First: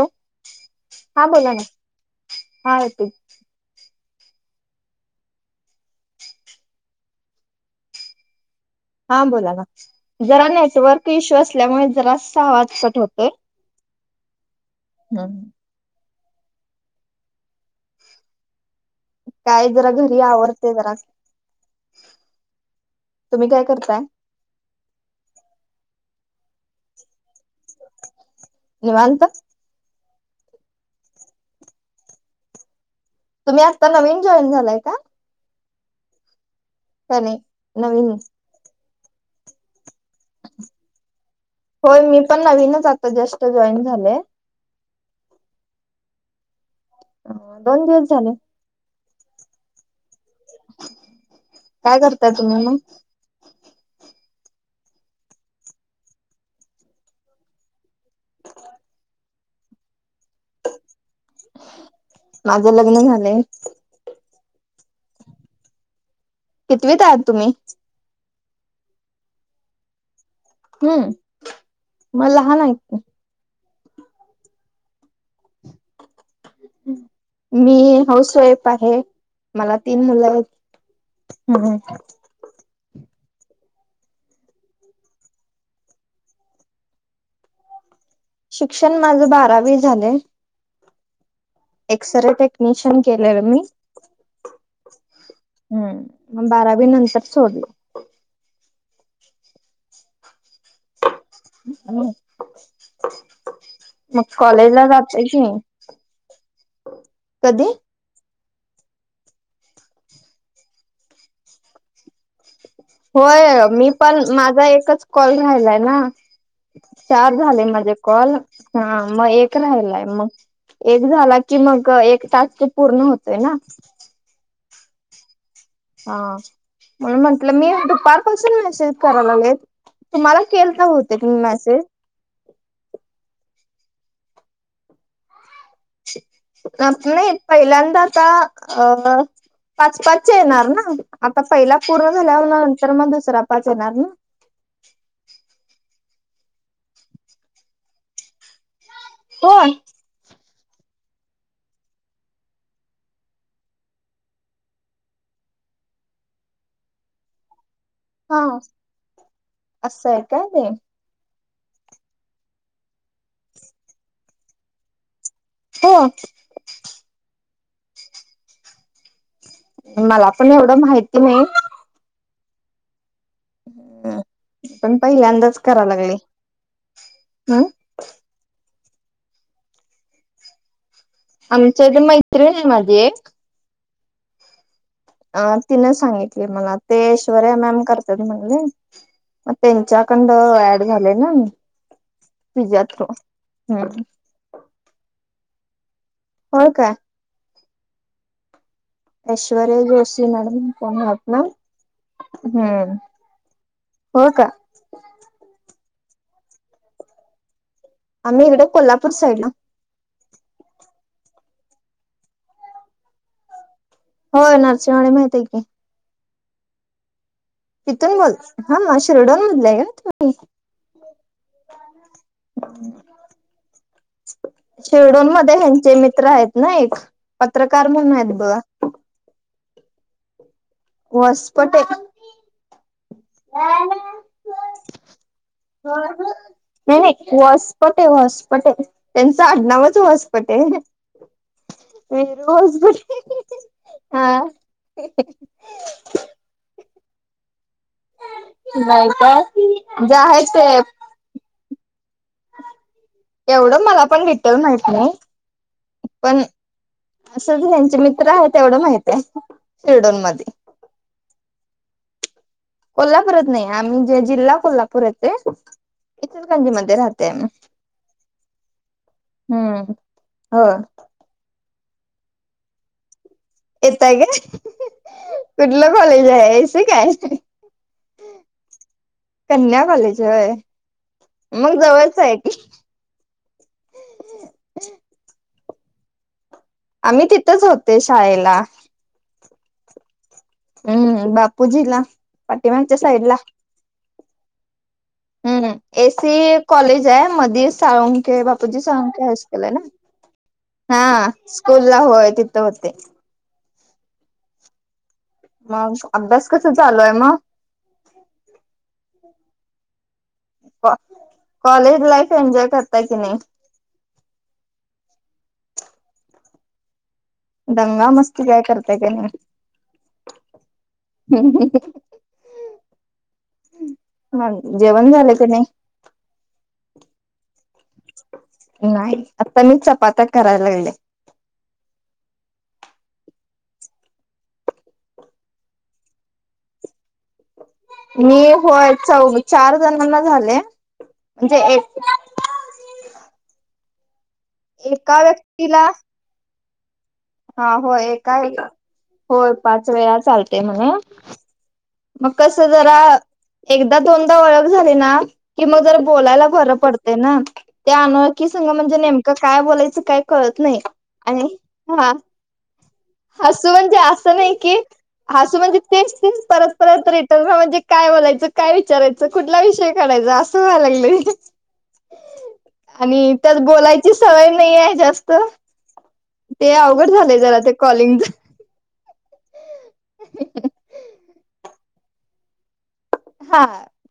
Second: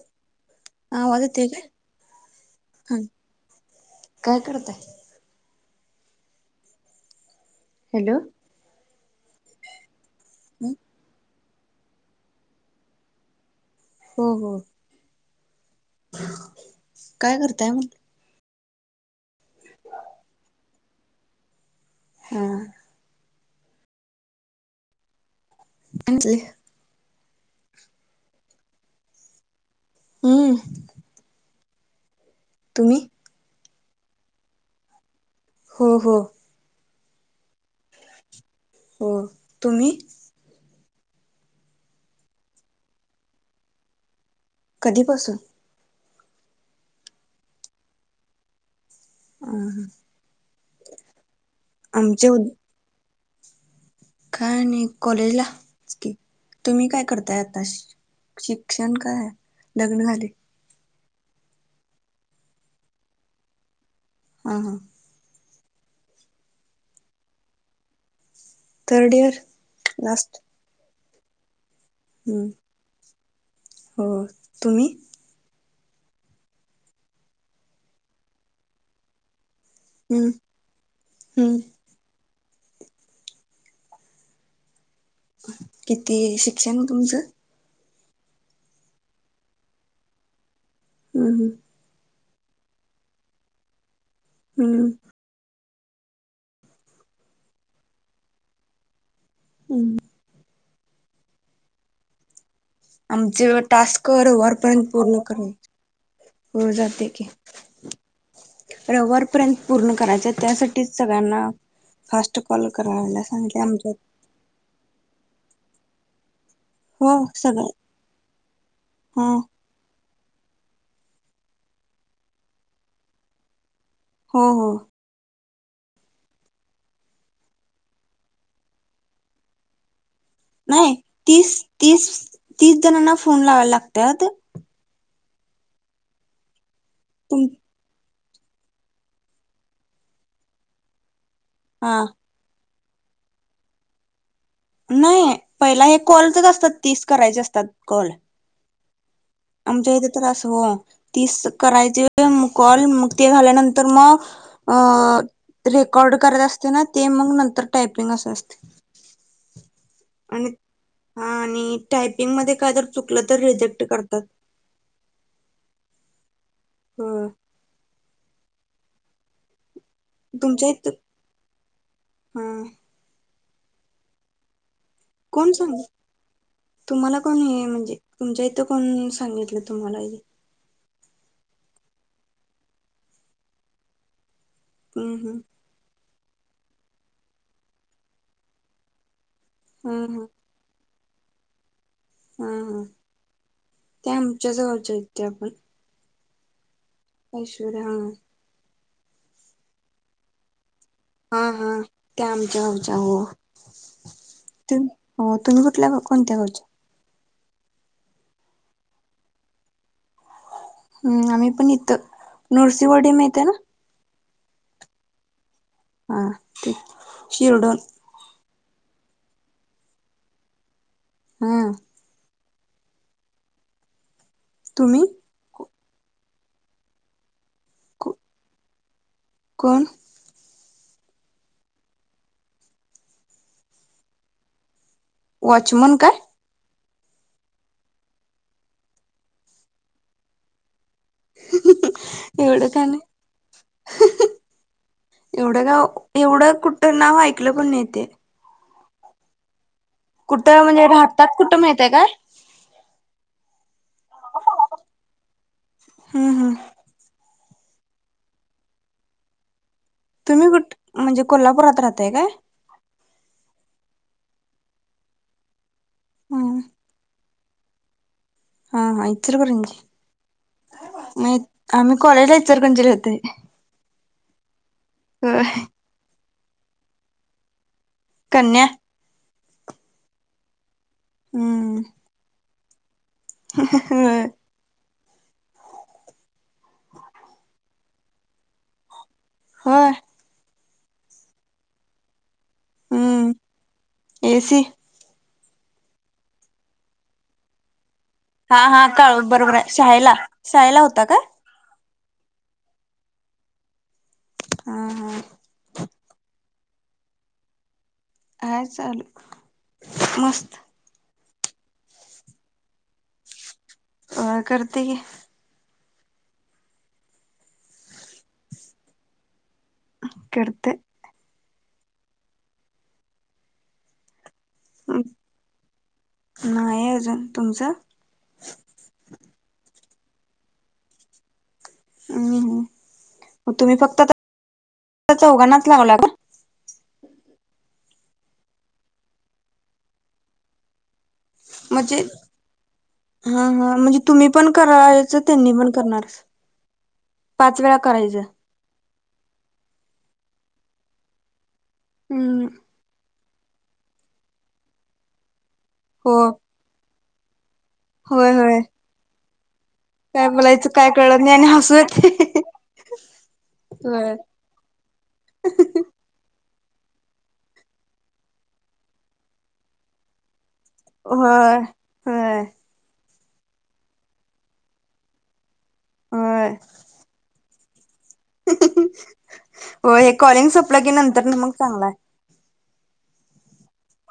Hello. आवाज हा येतोय बोला ना. काय? हा येतोय. काय करताय? हॅलो. हा बोला, ना जरा नेटवर्क इश्यू असल्यामुळे जरासा आवाज कट होतोय. हो हो.. हम.. काय करताय मग? काय जरा घरी आवरते जरा. हा हा.. तुम्ही काय करताय? [inaudible] निवांत! हम. तुम्ही? तुम्ही आत्ता नवीन जॉईन झालाय का? हो हो. लकाय नाही नवीन. हो तुम्ही? होय मी पण नवीनच आता जस्ट जॉईन झालेय. कधी पासून? दोन दिवस झाले. अ. [unintelligible] काय आमचे करताय उद तुम्ही मग? काय नाही कॉलेज ला तुम्ही काय करताय आता? शिक्षण काय लग्न झालय? माझं लग्न झालंय. हा हा. कितवीत आहात तुम्ही? Third year last. हम्म मग हम्म लहान हाय. हो तुम्ही? मी हाऊस वाईफ आहे मला. तीन मुलं हम्म आहेत हम्म ह. किती शिक्षण तुमचं? शिक्षण माझं बारावी झालंय. हम हम. एक्सरे टेक्निशियन केलय मी. हम्म. हम्म मग बारावी नंतर सोडल. हम्. हम्. आमचे टास्क वर वरपर्यंत पूर्ण जाते की करणे वर जाते की [unintelligible] कधी? रविवार पर्यंत पूर्ण करायचं त्यासाठीच सगळ्यांना. फस्ट कॉल करा मला होय सांगले मी आमच्यात. पण माझा एकच कॉल राहिलाय ना. हो चार झाले सगळं माझे कॉल हा मग एक. राहिलाय मग एक झाला की मग एक तास ते पूर्ण होतोय ना. हा हा. हा म्हणून म्हटलं मी दुपारपासून मेसेज करायला लागले तुम्हाला. केलता नाही बहुतेक मी तीस मेसेज तीस तीस जणांना फोन लावायला लागतात. [unintelligible] नाही तुम पहिल्यांदा आता. अ पाच पाचच्या येणार ना आता पहिला हा पूर्ण झाल्यावरन. तर मग दुसरा पाच येणार ना. नाही पहिला हे कॉलचच असतात तीस करायचे असतात कॉल. होय. आमच्या इथे तर अस हो तीस करायची कॉल मग ते झाल्यानंतर मग. अ रेकॉर्ड करत असते ना ते मग नंतर. टायपिंगच हा असते. असं आहे काय आणि ते हा आणि, टायपिंग मध्ये काय जर चुकल तर रिजेक्ट करतात. हो ह मला पण एवढ माहिती नाही. हम्म हम्म, पण कोण पहिल्यांदाच सांग करा लागले. तुम्हाला कोण हम्म हे म्हणजे तुमच्या इथ कोण सांगितल तुम्हाला हे. आमच्या इथे मैत्रीण आहे माझी एक. हम्म हम्म अ तिन सांगितली मला. ते ऐश्वर्या मॅम करतात म्हणले. म हा हा त्यांच्याकंड ऍड झाले ना पिझा थ्रू. तुमच्या जवळच्या आहेत त्या पण. होय का ऐश्वर्या हा ऐश्वरय जोशी मॅडम कोण आहेत. ना हा हा, त्या आमच्या हम्म गावच्या हो. हो का हो तुम्ही कुठल्या कोणत्या गावच्या. आम्ही इकड कोल्हापूर साईडला. हम्म, आम्ही पण इथ, नृसिंहवाडी माहित आहे ना. हो नृसिंहवाडी माहित आहेय की. हा शिरडून तुम्ही बोल, हा शिरोडोन मधल आहे का? हा तुम्ही? शिरडून मध्ये को ह्यांचे मित्र आहेत ना एक. पत्रकार म्हणून को- आहेत बघा. कोण? वसपटे [unintelligible] वॉचमन काय नाही नाही वसपटे वसपटे. त्यांच आडनावच वसपटे आहे. एवढं काय [unintelligible] एवढ कुठ नाव ऐकल पण नाही तेे. नाही का? जे आहे कुठ म्हणजे, भारतात कुठ मिळतय काय? एवढ मला पण डिटेल माहित नाही. हम्म पण हम्म असच, त्यांचे मित्र आहे तेवढ माहित आहे. शिर्डोन तुम्ही मध्ये कुठ, म्हणजे कोल्हापुरात राहताय काय? कोल्हापूरात नाही. आम्ही जे जिल्हा कोल्हापूर आहे ते. हम्म इचलकरंजी मध्ये राहतो. ते हा हा इचलकरंजी, हो नाही आम्ही कॉलेजला इचलकरंजीला होतोय. येतय काय? होय कुठल कॉलेज आहे, एसी काय? कन्या कन्या कॉलेज व्हय. मग हम्म जवळच आहे. [unintelligible] आम्ही तिथच होते शाळेला. होय हम्म बापूजीला पाटिमागच्या साईड हम्म ला. एसी हम् एसी कॉलेज आहे मध साळंग हा बापूजी हा काळू साळुंखे बरोबर हायस्कूल आहे ना शाळेला शाळेला होता का? हा स्कूल ला होय तिथं होते. हा हा मग अभ्यास कसा चालूय मग? काय चालू मस्त. कॉलेज लाईफ एन्जॉय करता की नाही? अ करते की. दंगा मस्ती काय करताय का नाही? करतय. ह जेवण झालं का नाही? नाही अजून तुमचं? नाही आता मी चपात्या करायला लागले. अम् मग तुम्ही फक्त आ चौघानाच लावला का? मी होय चौ चार जणांना झाले. म्हणजे म्हजे एक हा हा म्हणजे तुम्ही पण कराचं एका त्यांनी पण व्यक्तीला करणार. पाच हा वेळा होय करायचं ए होय पाच वेळा चालते म्हणे. मग हम्म कसं जरा एकदा दोनदा ओळख झाली ना की मग जर हो बोलायला बरं पड त्या होय अनोळखी होय संघ म्हणजे नेमकं काय बोलायचं. काही काय कळत बोलायचं नाही काय कळत नाही आणि हसू येतंय हा हसू म्हणजे होय असं नाही की हसू म्हणजे तेच तेच परत रत रिटर्न म्हणजे काय बोलायचं? काय विचारयचं? कुठला विषय काढायचा अस. स लागलंय. होय होय आणि त्यात बोलायची सवय नाही आहे जास्त. होय ते अवघड झालंय जरा ते कॉलिंग होय हे कॉलिंग सपलं की नंतर मग चांगलय हा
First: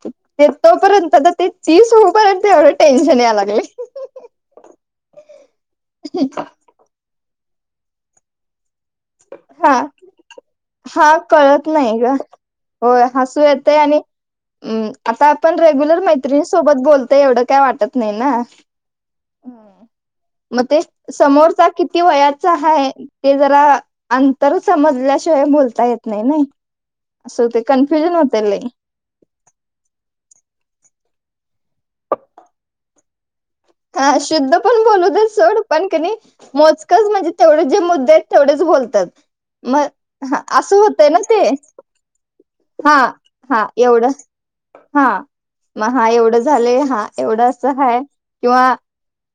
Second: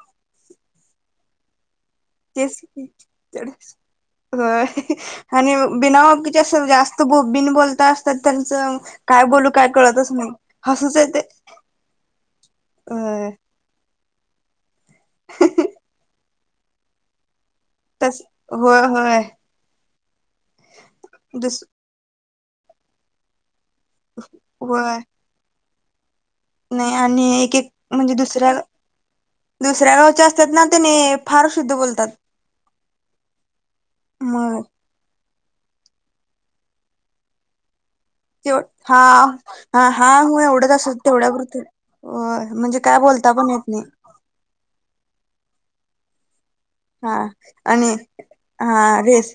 ते तोपर्यंत तर ते तीस हो ते आणि बिनावाच्या जास्त बोबबीन बोलता असतात त्यांचं काय बोलू काय हा कळतच नाही हसुच हा येतय. कळत नाही ग होय हसू येतय आणि. हम् आता आपण रेग्युलर मैत्रिणीसोबत बोलतोय एवढं काय वाटत. नाही तस ना होय होय मग ते दुस समोरचा किती वयाचा हाय ते जरा अंतर होय समजल्याशिवाय बोलता येत ना. नाही आणि एक एक म्हणजे दुसऱ्या दुसऱ्या गावच्या असतात ना त्याने फार शुद्ध बोलतात. हा शुद्ध मग पण बोलू दे सोड पण कणी मोजकच म्हणजे तेवढे जे मुद्दे आहेत. तेव तेवढेच हा बोलतात हा हा मग हो एवढंच असं असत होतय ना तेवढ्या ते पुरत होय म्हणजे हा काय बोलता पण हा येत नाही. एवढं हा मग हा एवढं झालंय. हा एवढं अस आणि हाय किंवा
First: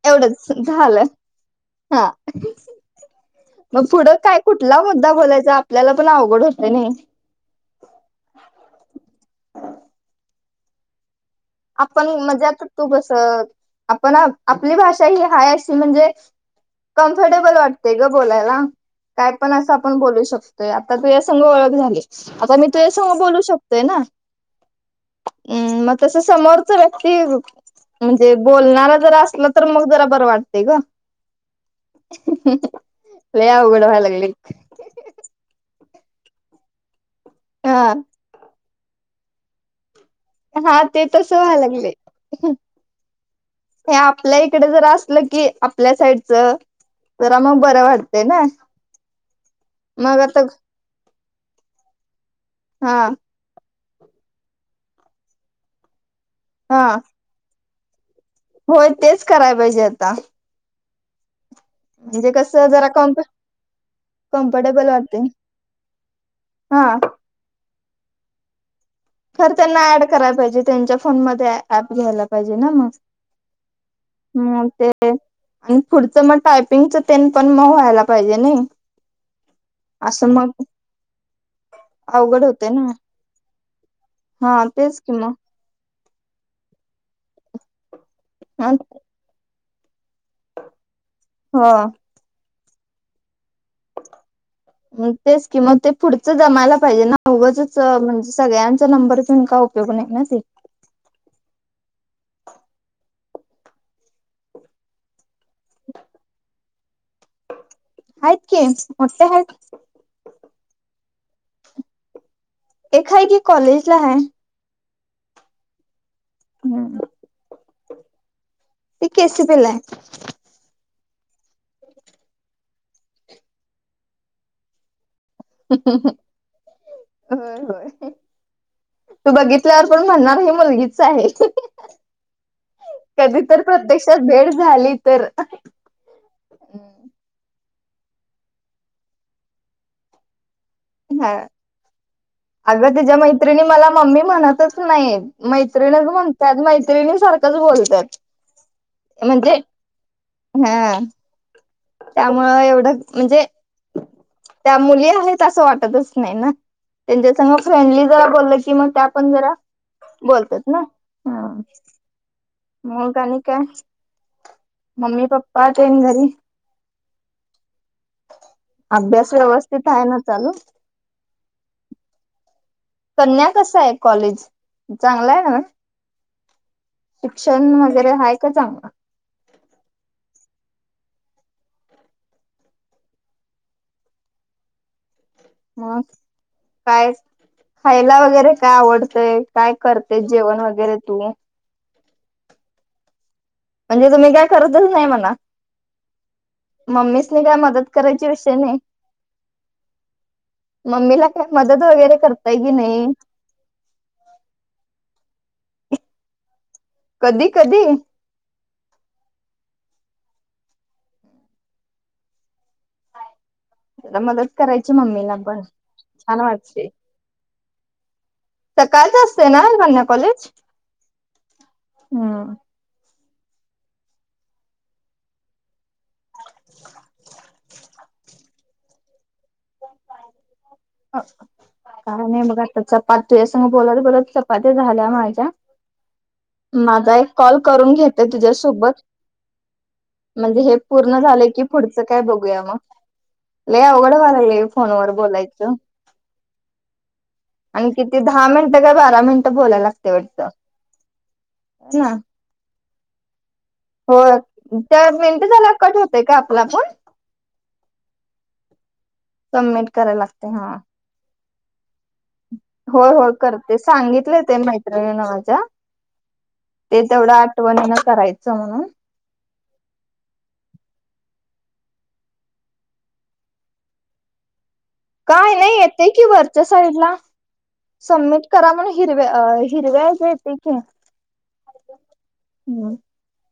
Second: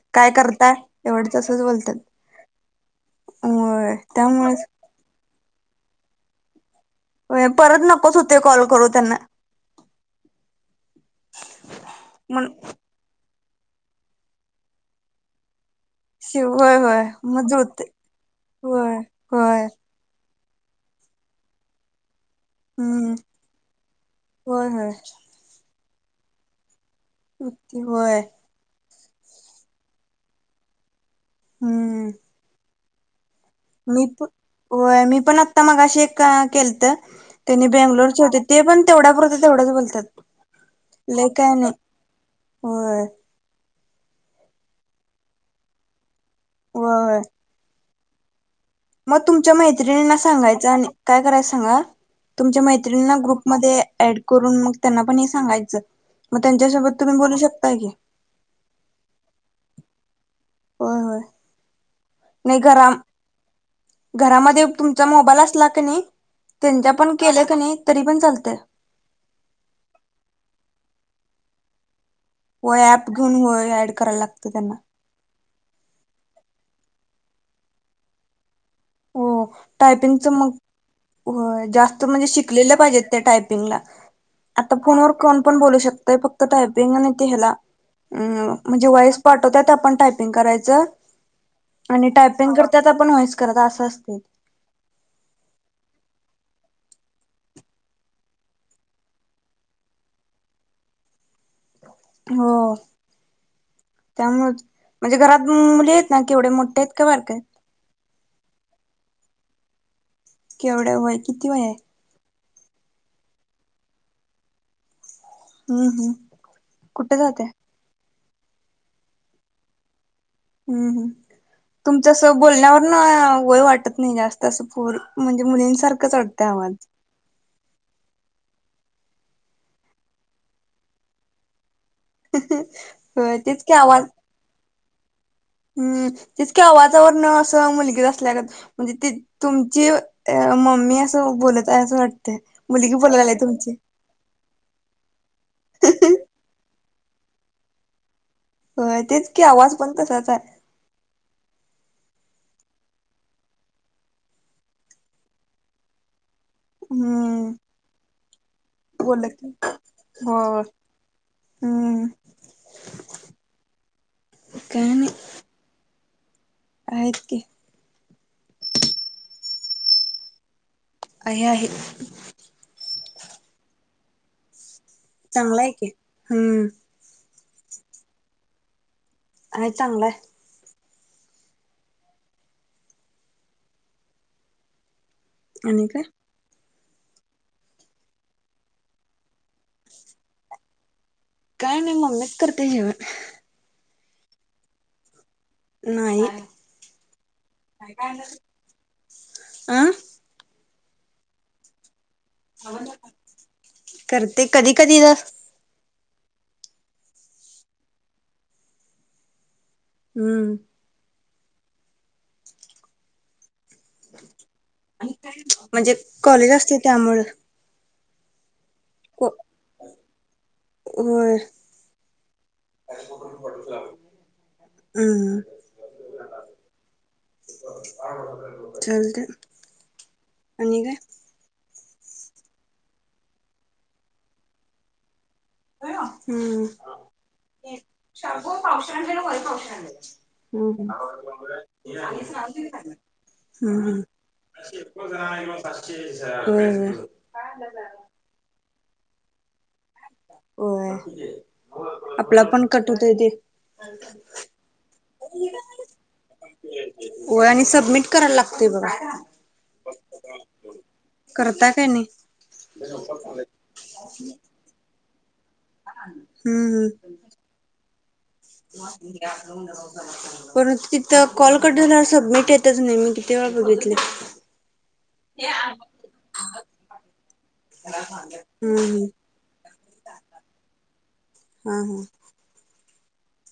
एवढंच झालं. तसं बोल हा मग पुढं काय त्यामुळे कुठला मुद्दा बोलायचा? आपल्याला पण अवघड होतय नाइ. होय परत नकोच होतय कॉल करू त्यांना [unintelligible] आपण मज मण आत तू कस आपण आपली भाषा ही हाय अशी म्हणजे, शिव होय होय मग कम्फर्टेबल जुळते वाटतय ग बोलायला, होय काय पण होय असं आपण बोलू शकतोय, आता तुझ्या संघ ओळख झाली आता मी तुझ्या हम्म सोबत बोलू शकतोय ना, होय होय मग तस समोर तरच कि होय म्हणजे बोलणार जर असलं, तर मग जरा बरं वाटतय ग. हम्म लय अवघड मी व्हायला प लागलय. होय मी पण आत्ता मगाशी एक केलत त्यांनी हा बेंगलोरचे होतीत, ते पण तेवढा पुरतं तेवढाच बोलत्यात. हा ते तस व्हाय लागलय. होय हे आपल्या इकड जरा असल की आपल्या साईडच होय जरा मग बरं वाटत ते नइ. मग तुमच्या मैत्रिणीना सांगायचं आणि काय करायच सांगा, तुमच्या हा मैत्रिणींना ग्रुपमध्ये ऍड करून मग त्यांना पण हे सांगायचं, मग हा त्यांच्यासोबत तुम्ही बोलू शकता की, होय, तेच करायला पाहिजे आता. होय, होय, म्हणजे, कस नाही घरा जरा [unintelligible] घरामध्ये कम्फर्टेबल तुमचा वाटते मोबाईल असला का नाही, हा त्यांच्या पण केलं कनि तरी पण चालतय, खर त्यांना ऍड कराय पाहिजे त्यांच्या फोनमध्ये ॲप घ्यायला पाहिजे ना होय मग. ऍप घेऊन होय ऍड करायला लागतं त्यांना आणि पुढचं मग टायपिंगच तेन पण मग व्हायला पाहिजे नाही. हो, टायपिंगच मग होय जास्त म्हणजे अवघड होते शिकलेलं ना पाहिजेत टायपिंगला हा आता तेच फोनवर कि मग कोण पण बोलू शकतय, फक्त टायपिंग आणि ते हेला, अम.. म्हणजे वॉईस पाठवतात आपण टायपिंग करायचं, हो त्यांनी टायपिंग करता आपण वॉईस करत असं असतय. [inaudible] तेच किम ते पुढचं जमायला पाहिजे. ना उगचच म्हणजे सगळ्यांचा नंबर देऊन काय उप योग नाही ना ते. हो, त्यामुळच म्हणजे घरात मुली आहेत ना केवढे मोठे आहेत का बारक्या आहेत? आहेत की, मोठ्या हाईत. केवढं वय किती वय आहे? एक हाय की कॉलेज ला हाय. हम्म हम्म हम्म.. कुठे जाते ते केस दिलाय. हम्म हम् तुमच्या असं बोलण्यावर न वय वाटत नाही जास्त असं पूर म्हणजे, मुलींसारखंच वाडतंय आवाज. होय होय, तू बघितल्यावर पण म्हणणार हे मुलगीच आहे. होय कधी तर तेच की आवाज प्रत्यक्षात भेट झाली तर हम्म.. तेच कि आवाजावर न असं मुलगीच असल्यागत म्हणजे, ते तुमची मम्मी हा असं बोलत हाय असं वाट अगं तिच्या मैत्रिणी मला मम्मी म्हणतच नाहीत मैत्रिण म्हणत त्यात मैत्रिणी सारखंच बोलतात होय तेच की म्हणजे आवाज पण तसाच आहे हा. त्यामुळे एवढं म्हणजे त्या मुली आहेत असं वाटतच नाही ना, त्यांच्या हम्म. संग फ्रेंडली जरा बोललं की मग त्या बोललं पण की जरा होय बोलत्यात ना हा. हम्म मग आणि काय, काय नाही मम्मी पप्पा तेन घरी? आहेत की. अभ्यास व्यवस्थित हाय ना चालू? आहे, आहे. कन्या कसं आहे कॉलेज? चांगला आहे की हम्म. शिक्षण वगैरे हाय का चांगलं? हाय चांगला आहे. आणि काय? मग कायस खायला वगैरे काय आवडतंय काय करतेस जेवण वगैरे तू? काय नाय मम्मीच करते जेवण. म्हणजे तुम्ही काय करतच नाही म्हणा. नाही. मम्मीसनी काय मदत करायची विषय नाही? आं मम्मीला काय मदत वगैरे करताय की नाही? करते कधी-कधीतर. कधी-कधी हम्म. जरा मदत करायची मम्मीला पण म्हणजे छान कॉलेज असते वाटतय. त्यामुळं सकाळचं असतंय ना कन्या कॉलेज? होय. हम्म हम्म. चालतंय आणि काय? काय नाही बघा आता चपाती तुझ्या संग बोलत बोलत चपात्या झाल्या माझ्या. हो हम्म घेते शाबू पावशर तुझ्यासोबत आणल्यालं वरी पावशर आणल्यालं. म्हणजे हे पूर्ण झालं की पुढचं काय बघूया मग लैई अवघड व्हाय लागलंय. व्हय व्हय. आणि किती दहा मिनटं काय बारा मिनटं बोलाय लागतंय वाट होय आपलं आपण कट होतंय तेे. हो त्या मिनटं झाल्यावर कट होतंय का आपला आपुण? वय आणि सबमिट करायला लागतोय बघा. सबमिट करायला लागतंय हा. करताय काय नाही? होय होय करते सांगितलंय त्यानी मैत्रिणीनं माझ्या. हम्म ते हम्म. तेवढं आठवणीनं करायचं म्हणून. [unintelligible] परंतु तिथं कॉल कट झाल्यावर सबमिट येतंच नाही मी किती वेळा बघितले. काय नाही येतंय कि वरच्या साईडला सबमिट करा हम्म म्हणून हम्म हिरव्या अं हिरव्या असं येतंय की हं हं हम्